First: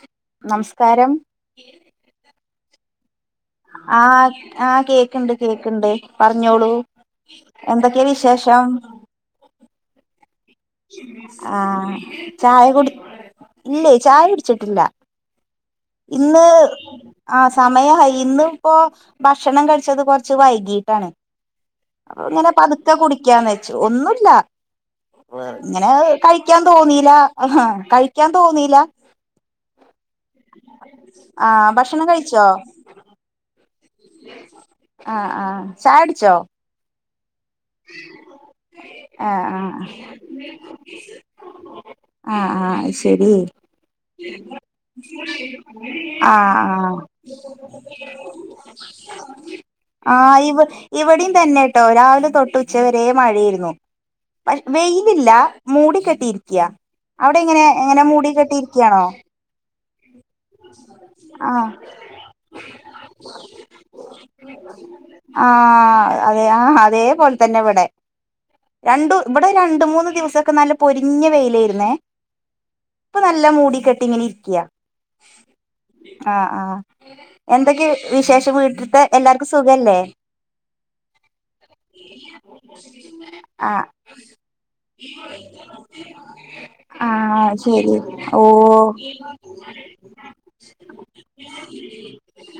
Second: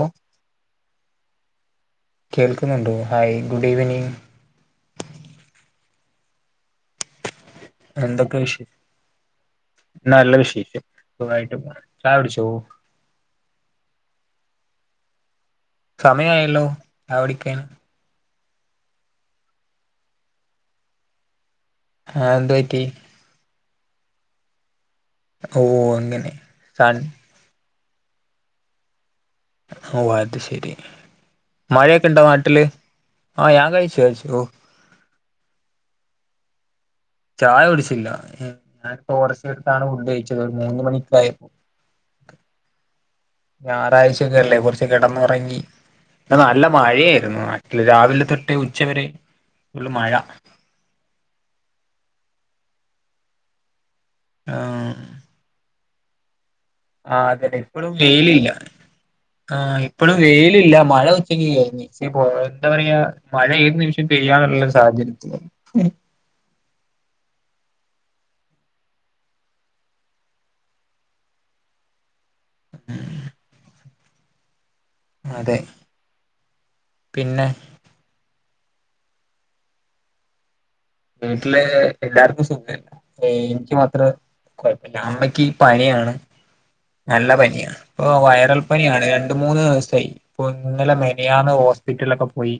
ഓ നമസ്കാരം കേൾക്കുന്നുണ്ടോ hi good evening ആഹ് ആഹ് കേക്ക്ണ്ട് കേക്ക്ണ്ട് പറഞ്ഞോളൂ. എന്തക്കെ വിശേഷം നല്ല വിഷ് ആഹ് ചായ കുടി ഇല്ലെയ് ചായുട്ച്ചിട്ടില്ല. ഇന്ന് സമയായല്ലോ ചായ ആഹ് കുടിക്കാൻ സമയായി ഇന്ന് പ്പോ ഭക്ഷണം കഴിച്ചത് കൊറച്ച് വൈകീട്ടാണ്. [inaudible] ആഹ് ഇങ്ങനെ എന്ത് പറ്റി പതുക്കെ കുടിക്കാന്ന് വച്ചു ഒന്നുല്ല വെർ ഓ ഇങ്ങനെ അങ്ങനെ കഴിക്കാൻ സൺ തോന്നീല ഹാ കഴിക്കാൻ തോന്നീല. ഓ അത് ശെരി ആ ഭക്ഷണം മഴയൊക്കെ ഇണ്ടോ കഴിച്ചോ നാട്ടില് ആഹ് ഞാൻ കഴി ച്ചഴ്ച്ചൂ. ആഹ് ആഹ് ചായട്ച്ചോ ചായ കുടിച്ചില്ല ഞാൻ ഇപ്പൊ ആ ആ കൊറച്ചട്ത്താണ് ഫുഡ് കഴിച്ചത് ഒരു മൂന്ന്മണിക്കായപ്പോ ആ ആ ശരി ഞാറാഴ്ചക്കെല്ലേ കൊറച്ച് കെടന്നുറങ്ങി ആ [unintelligible] നല്ല മ ആ യേര്ന്നു നാട്ടില് രാവിലെ തൊട്ടേ ഉ ആഹ് ഇവ ഇവടിം തന്നെട്ടോ രാ ലെ തൊട്ട് ഉച്ചവര മഴേര്ന്നു പഷ് ആഹ് വെയിലില്ല മൂടി കെട്ടിയിര് ക്ക്യാ ആഹ് അതന്നെ അവടെങ്ങനെ ഇപ്പഴും എങ്ങനെ മൂടി കെട്ടിയിരിക്ക്യാണോ? ഇപ്പളു വെയിലില്ല മഴ ഉച്ചയ്ക്ക് കഴിഞ്ഞു. ഷേ പോ എന്താ പറിയാ മഴ ഏത് നിമിഷം പെയ്യാനുള്ള സാധ് ആഹ് അതെ ആഹ് അതേപോൽ തന്നെ ഇവടെ രണ്ടു ഇവിടെ രണ്ട് മൂന്ന് ദിവസൊക്കെ നല്ല പൊരിഞ്ഞ വെയിലായിരുന്നേ ഇപ്പ നല്ല മൂടിക്കെട്ടി ങ്ങനെരിക്ക്യാ അതെ ആഹ് ആഹ് പിന്നെ എന്തൊക്കെ വിശേഷം വീട്ട്ത്തെ എല്ലാര്ക്കും സുഖല്ലേ വീട്ടിലെ എല്ലാര്ക്കും സുഖേല്ല ഏ എനിക്ക് ആഹ് മാത്രം കൊഴപ്പില്ല അമ്മക്കീ പനിയാണ് നല്ല ആഹ് പനിയാണ് ശരി ഇപ്പൊ വയറൽ പനിയാണ് ഓഹ് രണ്ടും മൂന്ന് ദിവസായി ഇപ്പൊ ഇന്നലെ മെനിയാന്ന് ഹോസ്പിറ്റലൊക്കെ പോയി.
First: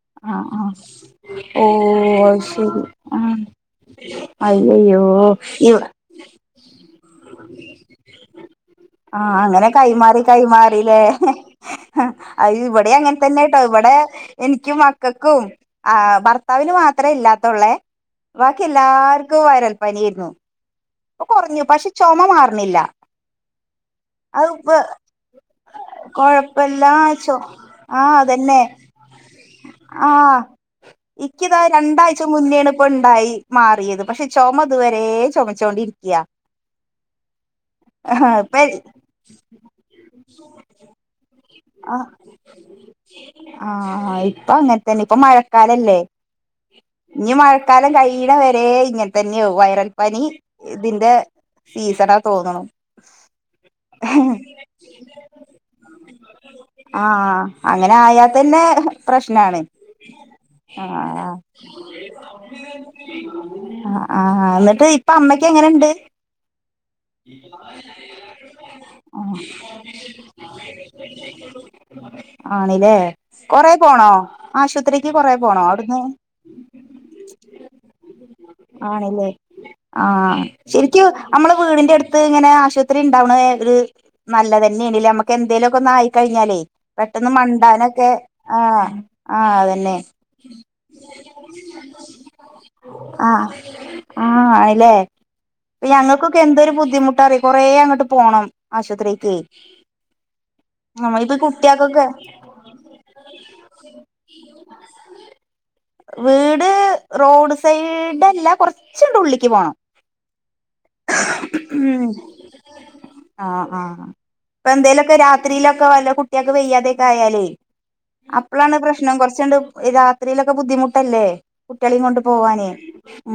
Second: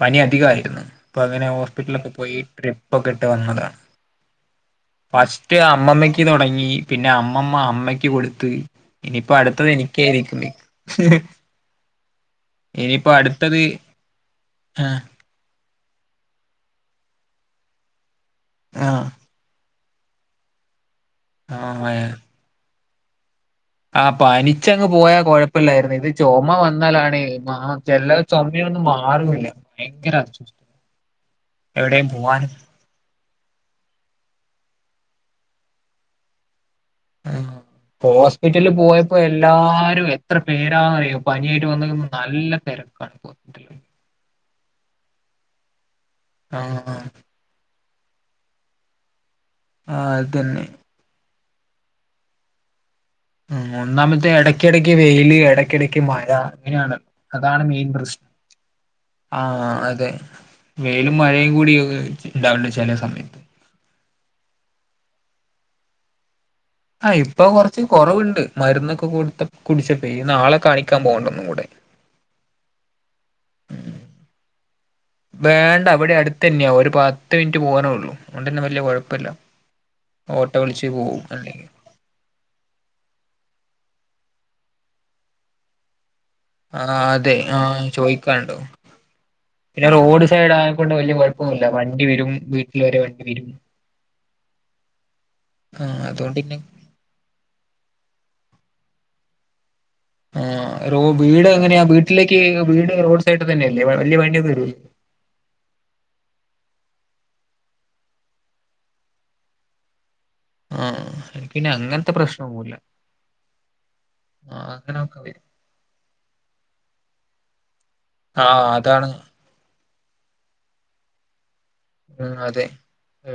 പനി ആഹ് ആഹ് അധികായിര്ന്നു ഇപ്പൊ അങ്ങനെ ഹോസ്പിറ്റലൊക്കെ ഓഹ് പോയി അത് ശരി ട്രിപ്പൊക്കെ ഇട്ട് ആഹ് വന്നതാണ്. അയ്യയ്യോ ഫസ്റ്റ് ഇവ് അമ്മമ്മക്ക് തൊടങ്ങി പിന്നെ അമ്മമ്മ അമ്മയ്ക്ക് കൊട്ത്ത്. ആഹ് അങ്ങനെ കൈമാറി കൈമാറിലെ അഹ് ഇവടെ ഇനിയിപ്പോ അങ്ങൻതന്നെട്ടോ അടുത്തത് ഇവടെ നിക്കും ആഹ് മക്കക്കും ആഹ് ഭർത്താവിന് മാത്രേ ഇല്ലാതൊള്ളെ ബാക്കി എല്ലാർക്കും വയരൽപന്യേര് ന്നു പ്പ കൊർഞ്ഞു പക്ഷെ ആഹ് ചൊമ മാർണില്ല. ആഹ് പനിച്ചങ്ങ് പോയാ കൊഴപ്പല്ലാര്ന്നു ഇത് ചൊമ കൊഴപ്പല്ല വന്നാലാണ് ചോ മഹാ ആഹ് ചെല്ലറ ചൊമ അതന്നെ പെട്ടന്ന് മാറൂല്ല ഭയങ്കരാ ആഹ് ഇക്കിതാ രണ്ടാഴ്ച മുന്നോണ് ഇപ്പണ്ടായി മാറിയത് പക്ഷെ ചൊമത് വ രേ ചൊമച്ചോണ്ടിരിക്യാ ആഹ് ഹോസ്പിറ്റലിൽ പോയപ്പോ എല്ലാരും എത്ര പേരാന്നറിയോ പന്യാ ആഹ് ആഹ് ഇപ്പ അങ്ങനെ തന്നെ ഇപ്പൊ മഴക്കാലല്ലേ ആഹ് ഞ്ഞി മഴക്കാലം കയീണവരെ ഇ തന്നാവും വയറൽ ആഹ് പനി അതന്നെ ഇതിന്റെ സീസണാ തോന്ന്ണു. മ് ഒന്നാമത്തെ എടക്കെടക്ക് വെയ്ല് എടക്കെടക്ക് മഴ അങ്ങനെയാണല്ലോ ആഹ് അതാണ് മെയിൻ അങ്ങനെ പ്രശ്നം ആയാത്തന്നെ പ്രശ്നാണ് ആഹ് അതെ വെയിലും ആഹ് മഴയും കൂടി ഉണ്ടാവില്ല ചില സമയത്ത് ആഹ് ന്ന്ട്ട് ഇപ്പ അമ്മക്ക് എങ്ങനെണ്ട് ആഹ് ഇപ്പ കൊറച്ച് കൊറവ്ണ്ട് മരുന്നൊക്കെ കൊട്ത്ത് കുടിച്ചപ്പേ ഞ്ഞി നാളെ കാണിക്കാ ആണിലേ കൊറേ ഉം. പോണോ ആ വേണ്ട വടെ അട്ത്തന്നേയാ ഒരു പത്ത് മിനിറ്റ് പോകാനൊള്ളു അതോണ്ടന്നെ വല്ല്യേ കൊഴപ്പല്ല. ആണില്ലേ ആഹ് ശെരിക്കും നമ്മള് വീടിന്റെ അട്ത്ത്ങ്ങനെ ആ ശ്പത്രി ഉണ്ടാവ്ണേ ഒരു നല്ലതെന്നേണ്ല്ലേ മ്മക്ക് എന്തേങ്കിലൊക്കൊന്നായി കഴിഞ്ഞാലേയ് ആ പെട്ടന്ന് അതെ ആ മണ്ടാനക്കെ ചോദിക്കാനുണ്ടോ ആഹ് ആഹ് അതന്നെ കൊഴപ്പമില്ല വണ്ടി വെരും വീട്ടിൽ വെരേ വണ്ടി ആഹ് വെരും. ഞങ്ങക്കൊക്കെ എന്തൊരു ബുദ്ധിമുട്ടാറിയോ കൊറേ അങ്ങട്ട് പോണം ആശോത്രീകേയ് ഏ റോ വീട് എങ്ങനെയാ വീട്ടിലേക്ക് വീട് റോഡ് സൈഡ് തന്നെയല്ലേ വല്ല്യേ വാഹന [unintelligible] വീട് റോഡ് സൈഡല്ല കൊർച്ചങ്ങ്ണ്ട് ഉള്ളിക്ക് പോണം ആഹ് എനിക്കിന്നെ ഉം അങ്ങനത്തെ പ്രശ്നോന്നൂല്ല ആഹ് ആഹ് അപ്പന്തേലൊക്കെ വരും രാത്രിയിലൊക്കെ വല്ല കുട്ട്യാക്ക് വെയ്യാതെക്കെ ആയാലേ ആ അപ്ലാണ് അതാണ് പ്രശ്നം കൊർച്ചണ്ട് രാത്രീലൊക്കെ ബുദ്ധിമുട്ടല്ലേ കുട്ട്യാളേം കൊണ്ട് ഉം അതെ പോവാന്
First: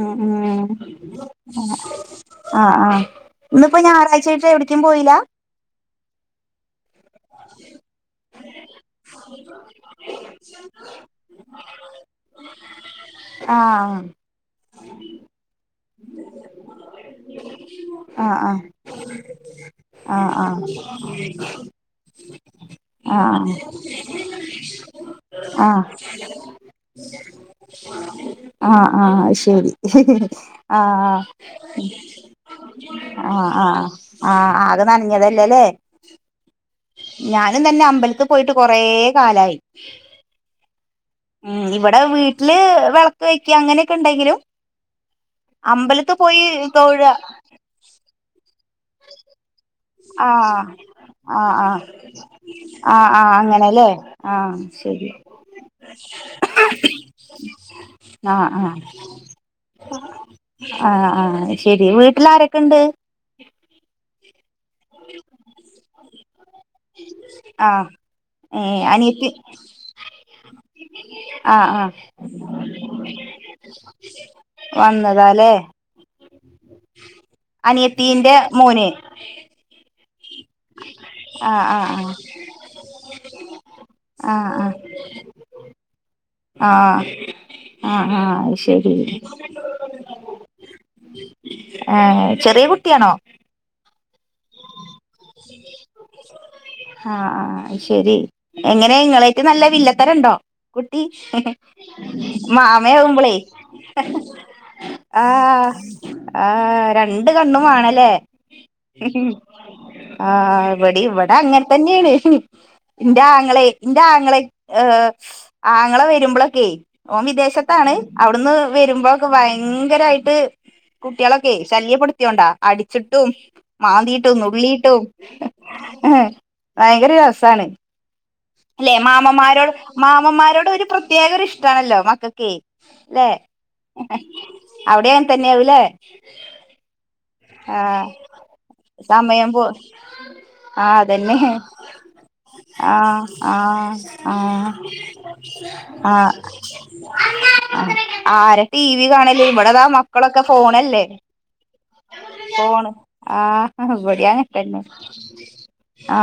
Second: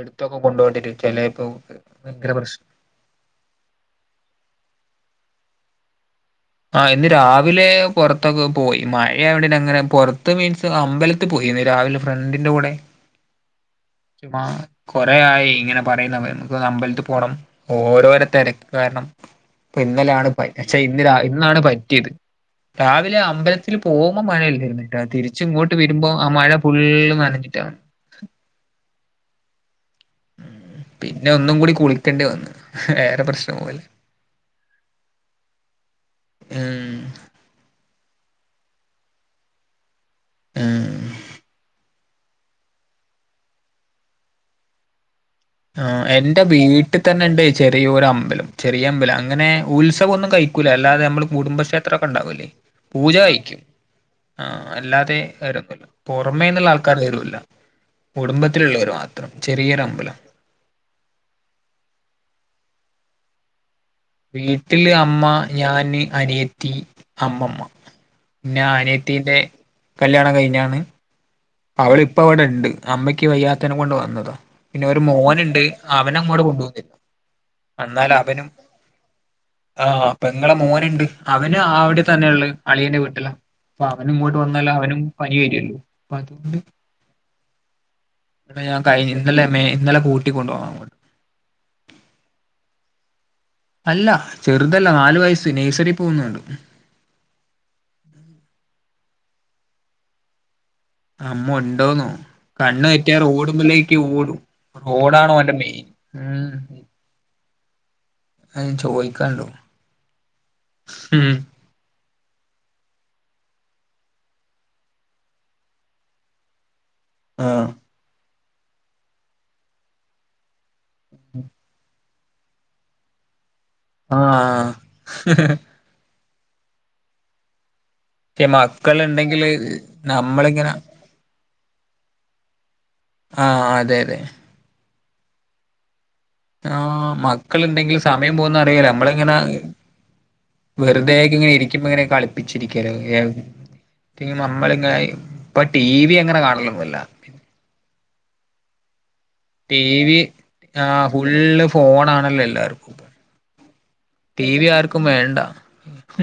മ് മ് കൊണ്ടോണ്ടിരും ചെലേപ്പോ ഭയങ്കര പ്രശ്ന ആഹ് ആഹ് ഇന്ന് പ്പോ ഞായറാഴ്ചയപ്പോ എവ്ട്ക്കും പോയ്‌ല ആ ഇന്ന് രാവിലെ പൊറത്തൊക്കെ പോയി മഴയാവോണ്ടങ്ങനെ പൊറത്ത് മീൻസ് അമ്പലത്തി പോയി ഇന്ന് രാവിലെ ഫ്രണ്ടിന്റെ കൂടെ ആഹ് ചുമ കൊറേ ആയി ഇങ്ങനെപ് പറയുന്നു നമ്മക്കൊന്ന് അമ്പലത്തിൽ പോണം ഓരോരോ ആഹ് ആഹ് തെരക്ക് കാരണം പ്പൊ ഇന്നലാണ് ആഹ് പ ആഹ് ഷെ ഇന്ന് രാ ഇന്നാണ് പറ്റ്യേത് ആഹ് രാവിലെ ആഹ് അമ്പലത്തിൽ പോക്മ്പോ മഴല്ലാര്ന്ന്ട്ടോ തിരിച്ച് ങ്ങോട്ട് ആഹ് വര്മ്പോ ആ മഴ ഫുള്ള്നനഞ്ഞു റ്റാ ആഹ് ആഹ് ശെരി ആഹ് പിന്നെ ഒന്നും കൂടി കുളിക്കേണ്ടി വന്നു വേറെ ആഹ് പ്രശ്നം പോലെ ആഹ് ആഹ് ആകെ നനഞ്ഞതല്ലെലെ ഉം ഞാനും തന്നെ അമ്പല പോയിട്ട് കൊറ കാലയി ഉം മ് ഇ ടെ വീട്ടില് വെളക്ക് വെക്ക അങ്ങനെയൊക്കെണ്ടെങ്കിലും ആ എന്റെ വീട്ടിത്തന്നെണ്ട് ചെറിയൊരമ്പലം ചെറിയ അമ്പല അങ്ങനെ ഉത്സവൊന്നും ആഹ് കയ്ക്കൂല അല്ലാതെ നമ്മള് ആഹ് ആഹ് കുടുംബക്ഷേത്രൊക്കെണ്ടാവൂലേ ആഹ് പൂജ ആഹ് കയ്ക്കും അങ്ങനെല്ലേ ആ ആഹ് ശരി അല്ലാതെ തരൊന്നുല്ല പുറമേന്നുള്ള ആൾക്കാര് തരുല്ല ആഹ് കുടുംബത്തിലുള്ളവര് മാത്രം ചെറിയൊരമ്പലം ആ ആ ശെരി വീട്ടിൽ ആരൊക്കെണ്ട് വീട്ടില് അമ്മ ഞാന് അനിയ ത്തി അമ്മമ്മ ആഹ് പിന്നെ ഏഹ് അനിയത്തി അനിയത്തീന്റെ കല്യാണം കഴിഞ്ഞാണ് ആഹ് ആഹ് അവളിപ്പൊ വടെണ്ട് അമ്മയ്ക്ക് വയ്യാത്തനെ കൊണ്ട് വന്നതാ പിന്നെ ഒരു വന്നതാല്ലേ മോനുണ്ട് അവനങ്ങോട് [unintelligible] എന്നാൽ അനിയത്തിന്റെ അവനും മോന് ആ പെങ്ങളെ മോനുണ്ട് അവന് ആഹ് ആഹ് ആവിടെ ആഹ് തന്നെയള്ള അളിയന്റെ വീട്ടിലാ പ്പവനും ഇങ്ങോട്ട് വന്നാലവനും പനി വര്വല്ലേ ആ ആ ആ അഹ് ഇവിടെ ഞാൻ ശരി കഴിഞ്ഞ ഇന്നലെ മേ ഇന്നലെ കൂട്ടി കൊണ്ടുപോകാൻ അങ്ങോട്ട് ഏ ചെറിയ കുട്ടിയണോ അല്ല ചെറുതല്ല നാലു വയസ്സ് നഴ്സറി പോകുന്നുണ്ട് ആ ആ അ അഹ് ശെരി എങ്ങനെ ഇങ്ങളേറ്റ് നല്ല വില്ലത്തരണ്ടോ അമ്മ ഉണ്ടോന്നോ കണ്ണ് മാമേ തെറ്റിയ കുമ്പളെ റോഡുമ്പിലേക്ക് ഓടും ആ റോഡാണോ അവന്റെ മെയിൻ ആ ഉം രണ്ട് കണ്ണും വാണല്ലേ അയിൻ ചോയിക്കാണ്ടു ആ ഇവടീം ഇവടങ്ങൻതന്നേണ് ന്റെ ആങ്ങളെ ന്റെ ആങ്ങളെര് ഏ ആങ്ങള വരുമ്പളൊക്കെ ഓ ആഹ് വിദേശത്താണ് അവിടുന്ന് വരുമ്പോക്കെ ഭയങ്കരായിട്ട് കുട്ടികളൊക്കെ ശല്യപ്പെടുത്തിയോണ്ടാ അടിച്ചിട്ടും മാന്തീട്ടും ആഹ് നുള്ളീട്ടും ഭയങ്കര രസാണ് പക്ഷെ അല്ലെ മക്കളുണ്ടെങ്കില് മാമമ്മാരോട് മാമമ്മാരോട് നമ്മളിങ്ങനെ ഒരു പ്രത്യേക ഒരു ഇഷ്ടണല്ലോ മക്കക്കേയ് ല്ലെ ആഹ് അതെ അതെ അവിടെയൻതന്നേവും ലേ ആ മക്കളുണ്ടെങ്കിലും സമയം പോകന്നറിയേല നമ്മളിങ്ങനെ സമയം പോ ആഹ് അതന്നെ വെറുതേക്കെങ്ങനെ ഇരിക്കുമ്പങ്ങനെ കളിപ്പിച്ചിരിക്കല്ലോ ആ ആ ഇപ്പൊ ടി ആ വി അങ്ങനെ കാണലൊന്നുല്ല ആര ടീ - വി കാണല് ടി ഇവിടെതാ വി മക്കളൊക്കെ ഫോണല്ലേ ആഹ് ഫുള്ള് ഫോണാണല്ലോ ഫോണ് എല്ലാർക്കും ആ ബടിയങ്ങൻ ടി വി തന്നെ ആർക്കും വേണ്ട ആ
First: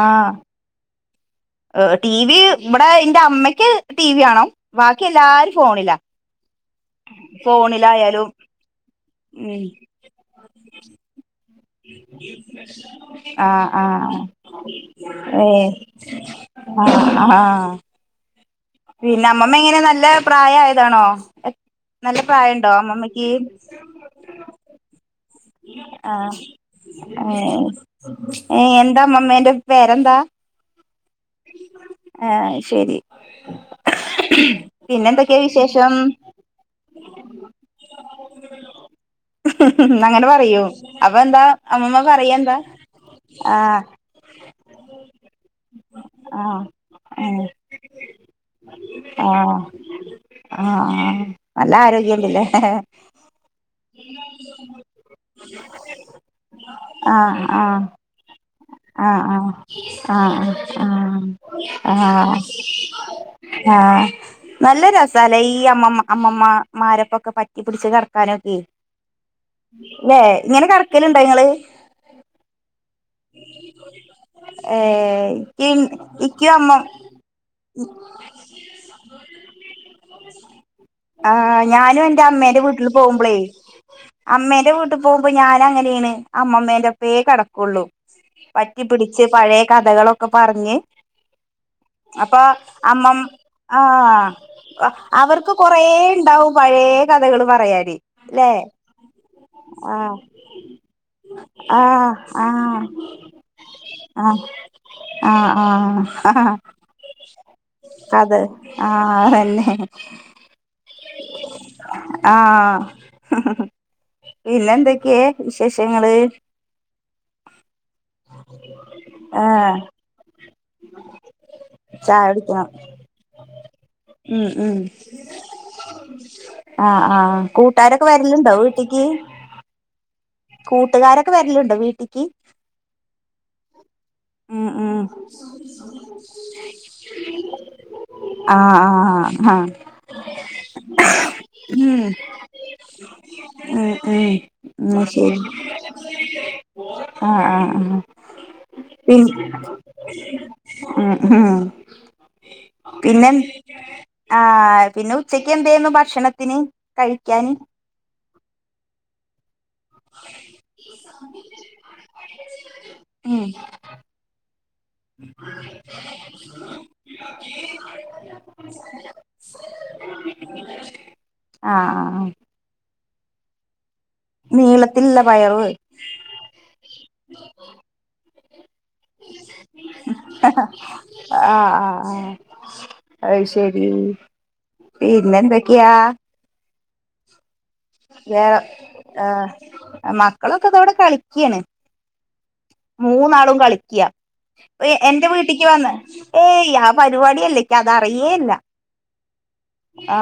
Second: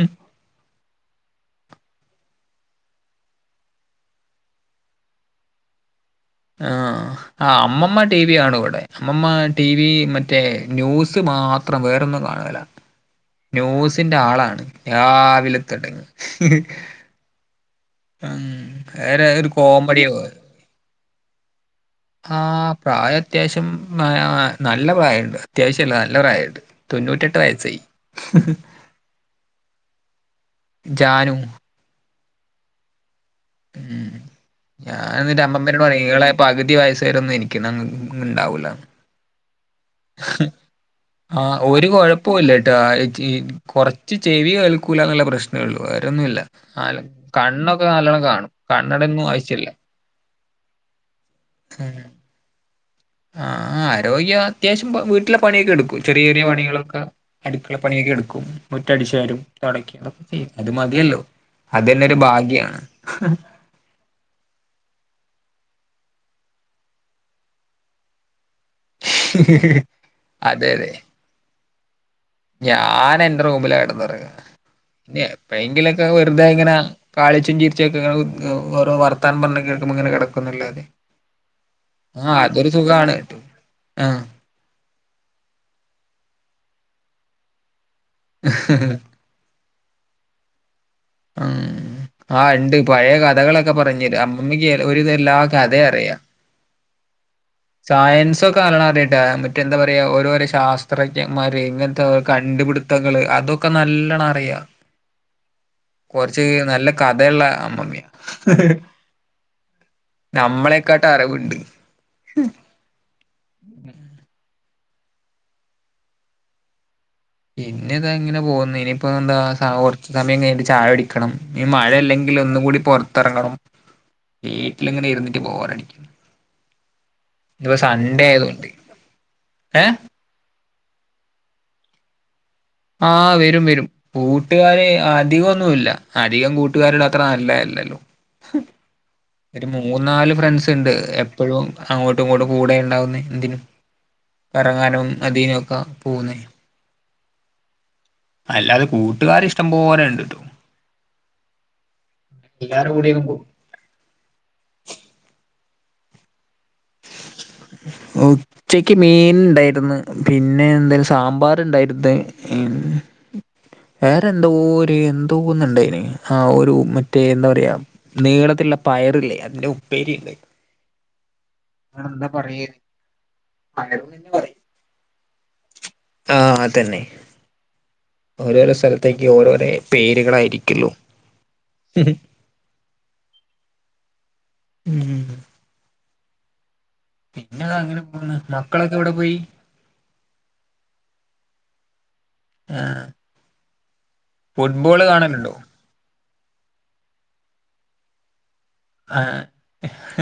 ഹ് ടി വി ഇവടെ എന്റെ അമ്മയ്ക്ക് ടി വി കാണും ബാക്കി എല്ലാരും ഫോണില അ ആ അ അമ്മമ്മ ടി വി കാണു ഇവടെ അമ്മമ്മ ഉം ടി വി മറ്റേ ന്യൂസ് മാ ത്രം വേറൊന്നും കാണേല ആ ആ ന്യൂസിന്റെ ആളാണ് ഏ രാവിലെ തൊടങ്ങി ആ അഹാ പിന്നെ വേറെ ഒരു അമ്മമ്മെങ്ങനെ നല്ല കോമഡിയോ പ്രായ ആയതാണോ ആ പ്രായം അത്യാവശ്യം നല്ല പ്രായുണ്ട് അത്യാവശ്യല്ല ആ നല്ല പ്രായണ്ട് തൊന്നൂട്ടെറ്റ് വയസ്സായി ഏ എന്താ അമ്മമ്മേന്റെ പേരെന്താ ജാനു ആ അഹ് ശരി ഉം പിന്നെ ഞാൻ എന്തൊക്കെയാ ന്റെ അമ്മമ്മേനോട്‌ വിശേഷം പറീം ഇങ്ങളെ പകുതി വയസ്സ് വരെ ഒന്ന് എനക്ക്ങ് ഇണ്ടാവൂല അങ്ങനെ പറയൂ അപ്പൊ ആ എന്താ ഒരു അമ്മമ്മ പറയെന്താ കുഴപ്പോല്ലട്ടോ ചെ ആ കൊറച്ച് ചെവി കേൾക്കൂ ല ന്ന്ള്ള പ്രശ്നേ ഉള്ളൂ വേറൊന്നൂല്ല ആ ഏ കണ്ണൊക്കെ നാലോണ്ണം കാണും കണ്ണട ഒന്നും ആവശ്യില്ല ആ ആ നല്ല ആരോഗ്യല്ല് ലേ പ്പൊ വീട്ട്ലെ പണിയൊക്കെ എടുക്കും ചെറിയ ചെറിയ പണികളക്കെ ആ ആ അടുക്കുള്ള പണിയൊക്കെ എടുക്കും ആ മുറ്റടിച്ച് ആ വാരും തൊടക്കും ആ [unintelligible] അത് മതിയല്ലോ ആ ആ അതന്നെ ഒരു ഭാഗ്യാണ് ആ നല്ലൊരസാലേ ഈ അമ്മമ്മ അമ്മമ്മമാരൊപ്പൊക്കെ പറ്റിപ്പിടിച്ച് കിടക്കാനൊക്കെ അല്ലെ ഇങ്ങനെ അതെ അതെ കറക്കലുണ്ടോ നിങ്ങള് ഞാൻ എന്റെ റൂമില കിടന്നുറങ്ങ ഏ ഇ ഇക്ക് എപ്പോഴെങ്കിലുക്കെ വെറുതെ ഇക്കും അമ്മ ഇങ്ങനെ കാളിച്ചും ചീരിച്ചൊക്കെ ഓരോ വർത്താൻ പറഞ്ഞ കേൾക്കോ ഇങ്ങന കിക്കന്ന അല്ലാതെ ആ ഞാനും എൻറെ അമ്മേന്റെ വീട്ടിൽ പോകുമ്പളേ ആഹ് അമ്മേന്റെ വീട്ടിൽ പോകുമ്പോ ഞാനൻ അങ്ങനെയണ് അമ്മമ്മേന്റെപ്പേ കിടക്കുള്ളു പറ്റി പിടിച്ച് പഴയ കഥകളൊക്കെ പറഞ്ഞ് ഉം അപ്പൊ ആ ഉണ്ട് പഴയ അമ്മം കഥകളൊക്കെ പറഞ്ഞര ആഹ് അമ്മയ്ക്ക് ഒരുത എല്ലാ അവർക്ക് കൊറേ കഥയ അറിയാം ഇണ്ടാവും പഴയ കഥകള് പറയാല്ലെ മറ്റ എന്താ പറയാ ഓരോരോ ശാസ്ത്രജ്ഞന്മാര് ഇങ്ങനത്തെ ആഹ് ആഹ് കണ്ടുപിടുത്തങ്ങള് അതൊക്കെ നല്ലണം ആഹ് അറിയാ ആഹ് ആഹ് കുറച്ച് ആഹ് നല്ല കഥയുള്ള അമ്മമ്മിയ അതെ ആഹ് അതന്നെ നമ്മളെക്കാട്ട് അറിവുണ്ട് ആ പിന്നെ എന്തൊക്കെയ വിശേഷങ്ങള് പിന്നെ ഇത അങ്ങനെ പോകുന്നു ഇനിയിപ്പോ എന്താ ആഹ് കുറച്ച സമയം ക ചായടിക്കണം ഈ ചായ മഴയല്ലെങ്കിൽ ഒന്ന കുടിക്കണം കൂടി പുറത്തിറങ്ങണം ഉം വീട്ടിലിങ്ങനെ ഇരുന്നിട്ട് ബോറടിക്കും ആ ആ കൂട്ടാരൊക്കെ വരലണ്ടോ ആയതുകൊണ്ട് വീട്ടിക്ക് ഏ കൂട്ടുകാരൊക്കെ വരലുണ്ടോ വീട്ടി ആഹ് വരും വരും ഉം കൂട്ടുകാര് ഉം അധികംഓന്നുല്ല അധികം കൂട്ടുകാര അത്ര നല്ലല്ലല്ലോ ആഹ് ആഹ് ഒരു ആഹ് മൂന്ന നാല് ഫ്രണ്ട്സ് ഉണ്ട് എപ്പോഴും ഉം അങ്ങോട്ടും ഇങ്ങോട്ടും കൂടെ ഉണ്ടാവുന്ന എന്തിനും ഉം ഉം എന്നാ കറങ്ങാനും ശരി നദീനൊക്കെ പോവുന്നേ ആഹ് ആഹ് ആഹ് അല്ലാതെ കൂട്ടുകാ ഇഷ്ടം പോ ആ ഉം എല്ലാരും കൂടിയൊക്കെ പിന്നെ പോകും ആ പിന്നെ ഉച്ചക്ക് എന്തുന്നു ഭക്ഷണത്തിന് ക്കാന ഉച്ചക്ക് മീൻ ഉണ്ടായിന്ന് പിന്നെ എന്തായാലും സാമ്പാർ ഉണ്ടായിന്ന ഉ ഉം വേറെന്താ എന്തോ ഒന്ന് ഉണ്ടായിൻ ആ ഒരു മറ്റേ എന്താ പറയാ നീളത്തിലുള്ള പയറില്ലേ അതിന്റെ ആഹ് ൻ ആഹ് എന്താ പറയ പയറ്ന്ന് പറയും നീളത്തില്ല പയർവ് ആ അതന്നെ ഓര ആ ആ ആ അ ശെരി ഉം പിന്നെന്തൊക്കെയാ പിന്നെ അത് അങ്ങനെ പോണ് വേറെ മക്കളൊക്കെ എവിടെ പോയി ആ മക്കളൊക്കെ ഇതോടെ കളിക്കാണ് ആഹ് മൂന്നാളും കളിക്കുക ഫുട്ബോള് എന്റെ കാണലുണ്ടോ വീട്ടിക്ക് വന്ന് ഏയ് ആ പരിപാടിയല്ലേക്ക് അത അറിയേല്ല ആഹ് ആ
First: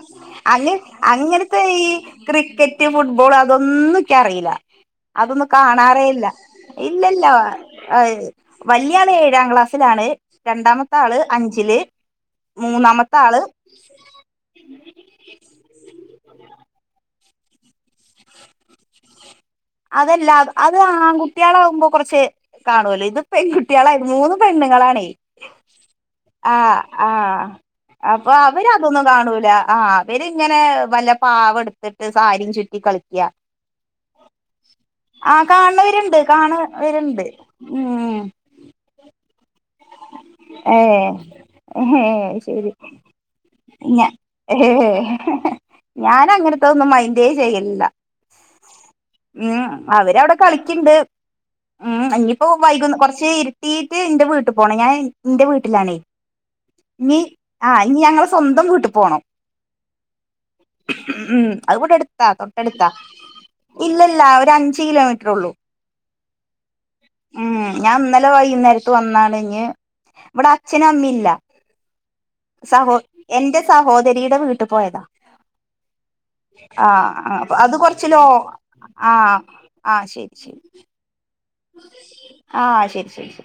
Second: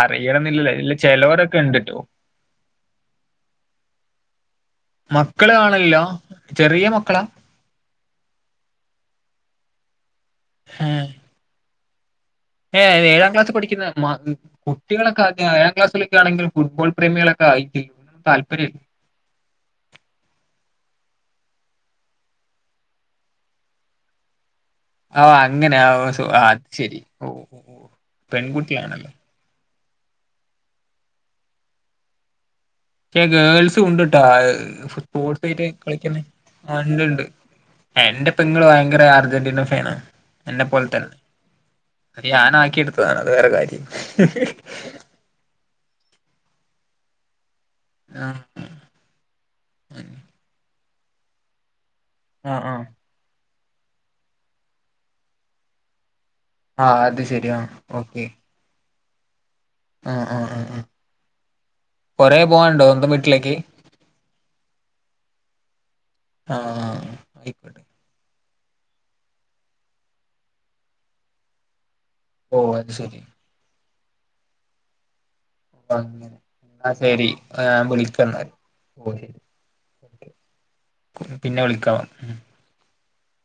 അറിയണംന്നില്ലല്ലേ അങ്ങ ഇല്ല ചെലോരൊക്കെ അങ്ങനത്തെ രി ഇണ്ട്ട്ടോ ക്രിക്കറ്റും ഫുട്ബോൾ അതൊന്നിക്ക അറിയില്ല അതൊന്നും മക്കള് കാണലില്ല കാണാറേ ഇല്ല ചെറിയ മക്കളാ ഇല്ലല്ല വല്യാൾ ഏഴാം ക്ലാസ്സിലാണ് രണ്ടാമത്തെ ആള് അഞ്ചില് ഏ മൂന്നാമത്തെ ഏഴാം ആള് ക്ലാസ് പഠുന്ന കുട്ടികൊക്കെ ഏഴാം ക്ലാസ്സിലൊക്കെ ആണെങ്കിൽ ഫുട്ബോൾ പ്രേമികള ക താല്പര്യല്ല അതല്ല അത് ആൺകുട്ടികള ആകുമ്പോ കുറച്ച് കാണുവല്ലോ ഇത് പെൺകുട്ടികളായിരുന്നു മൂന്നും പെണുങ്ങളാണ് ഓഹ് അങ്ങനെ ഓഹ് ആ അത് ശരി ആ ഓഹ് ഓഹ് ഓഹ് അപ്പൊ അവര അതൊന്നും പെൺകുട്ടിയാണല്ലോ കാണൂല ആ അവരിങ്ങനെ വല്ല പാവ എടുത്തിട്ട് സാരിയും ചുറ്റി കളിക്ക ച ഗേൾസ് ഉണ്ട്ട്ടാ സ്പോർട്സ ആഹ് ആായിട്ട് കാണവരുണ്ട് കളിക്കുന്ന ഉണ്ട്ണ്ട് കാണവരുണ്ട് ഉം എന്റെ പെങ്ങൾ ഭയങ്കര അർജന്റീന ഫേന എന്നെ പോലെ ഏഹ് തന്നെ അത് ശരി ഞാനാക്കിയെടുത്തതാണ് അത് വേറെ കാര്യം ഏ ഞാൻ പി അങ്ങനത്തെ ഒന്നും അയന്ന്റെേ ചെയ്യില്ല ആഹ് ഉം അവരവിടെ കളിക്കണ്ട് ഉ ഇനിയിപ്പോ ആഹ് ആഹ് വൈക കുറച്ച് ഇരുട്ടീയിട്ട് എന്റെ വീട്ടിൽ പോണ ഞാൻ എന്റെ വീട്ടിലാണേ ആഹ് ഇനി അത് ശരി ആഹ് ആഹ ഇനി ഞങ്ങള് സ്വന്തം വീട്ടി പോണം ആഹ ആഹ ആഹ ഉംം അതുകൊണ്ട് എടുത്താ പോവാനുണ്ടോ തൊട്ടെടുത്താ സ്വന്തം വീട്ടിലേക്ക് ഇല്ലല്ല ഒ അഞ്ച കിലോമീറ്റർ ഉള്ളൂ ആഹ ആയിക്കോട്ടെ വൈുന്നേരത്ത് വന്നാണ്ഞ് ഇവിടെ അച്ഛനും അമ്മില്ല ഓഹ് അത് സഹോ ശരി എന്റെ സഹോദരിയുടെ വീട്ടു പോയതാ അങ്ങനെ എന്നാ ശെരി ആഹ് അപ്പൊ അത് ഞാൻ കൊറച്ച് ലോ വിളിക്കന്നൽ ഓ ശരി ആഹ് ആഹ് ശരി ശരി പിന്നെ വിളിക്കാവ ഉ ശ ശരി ശരി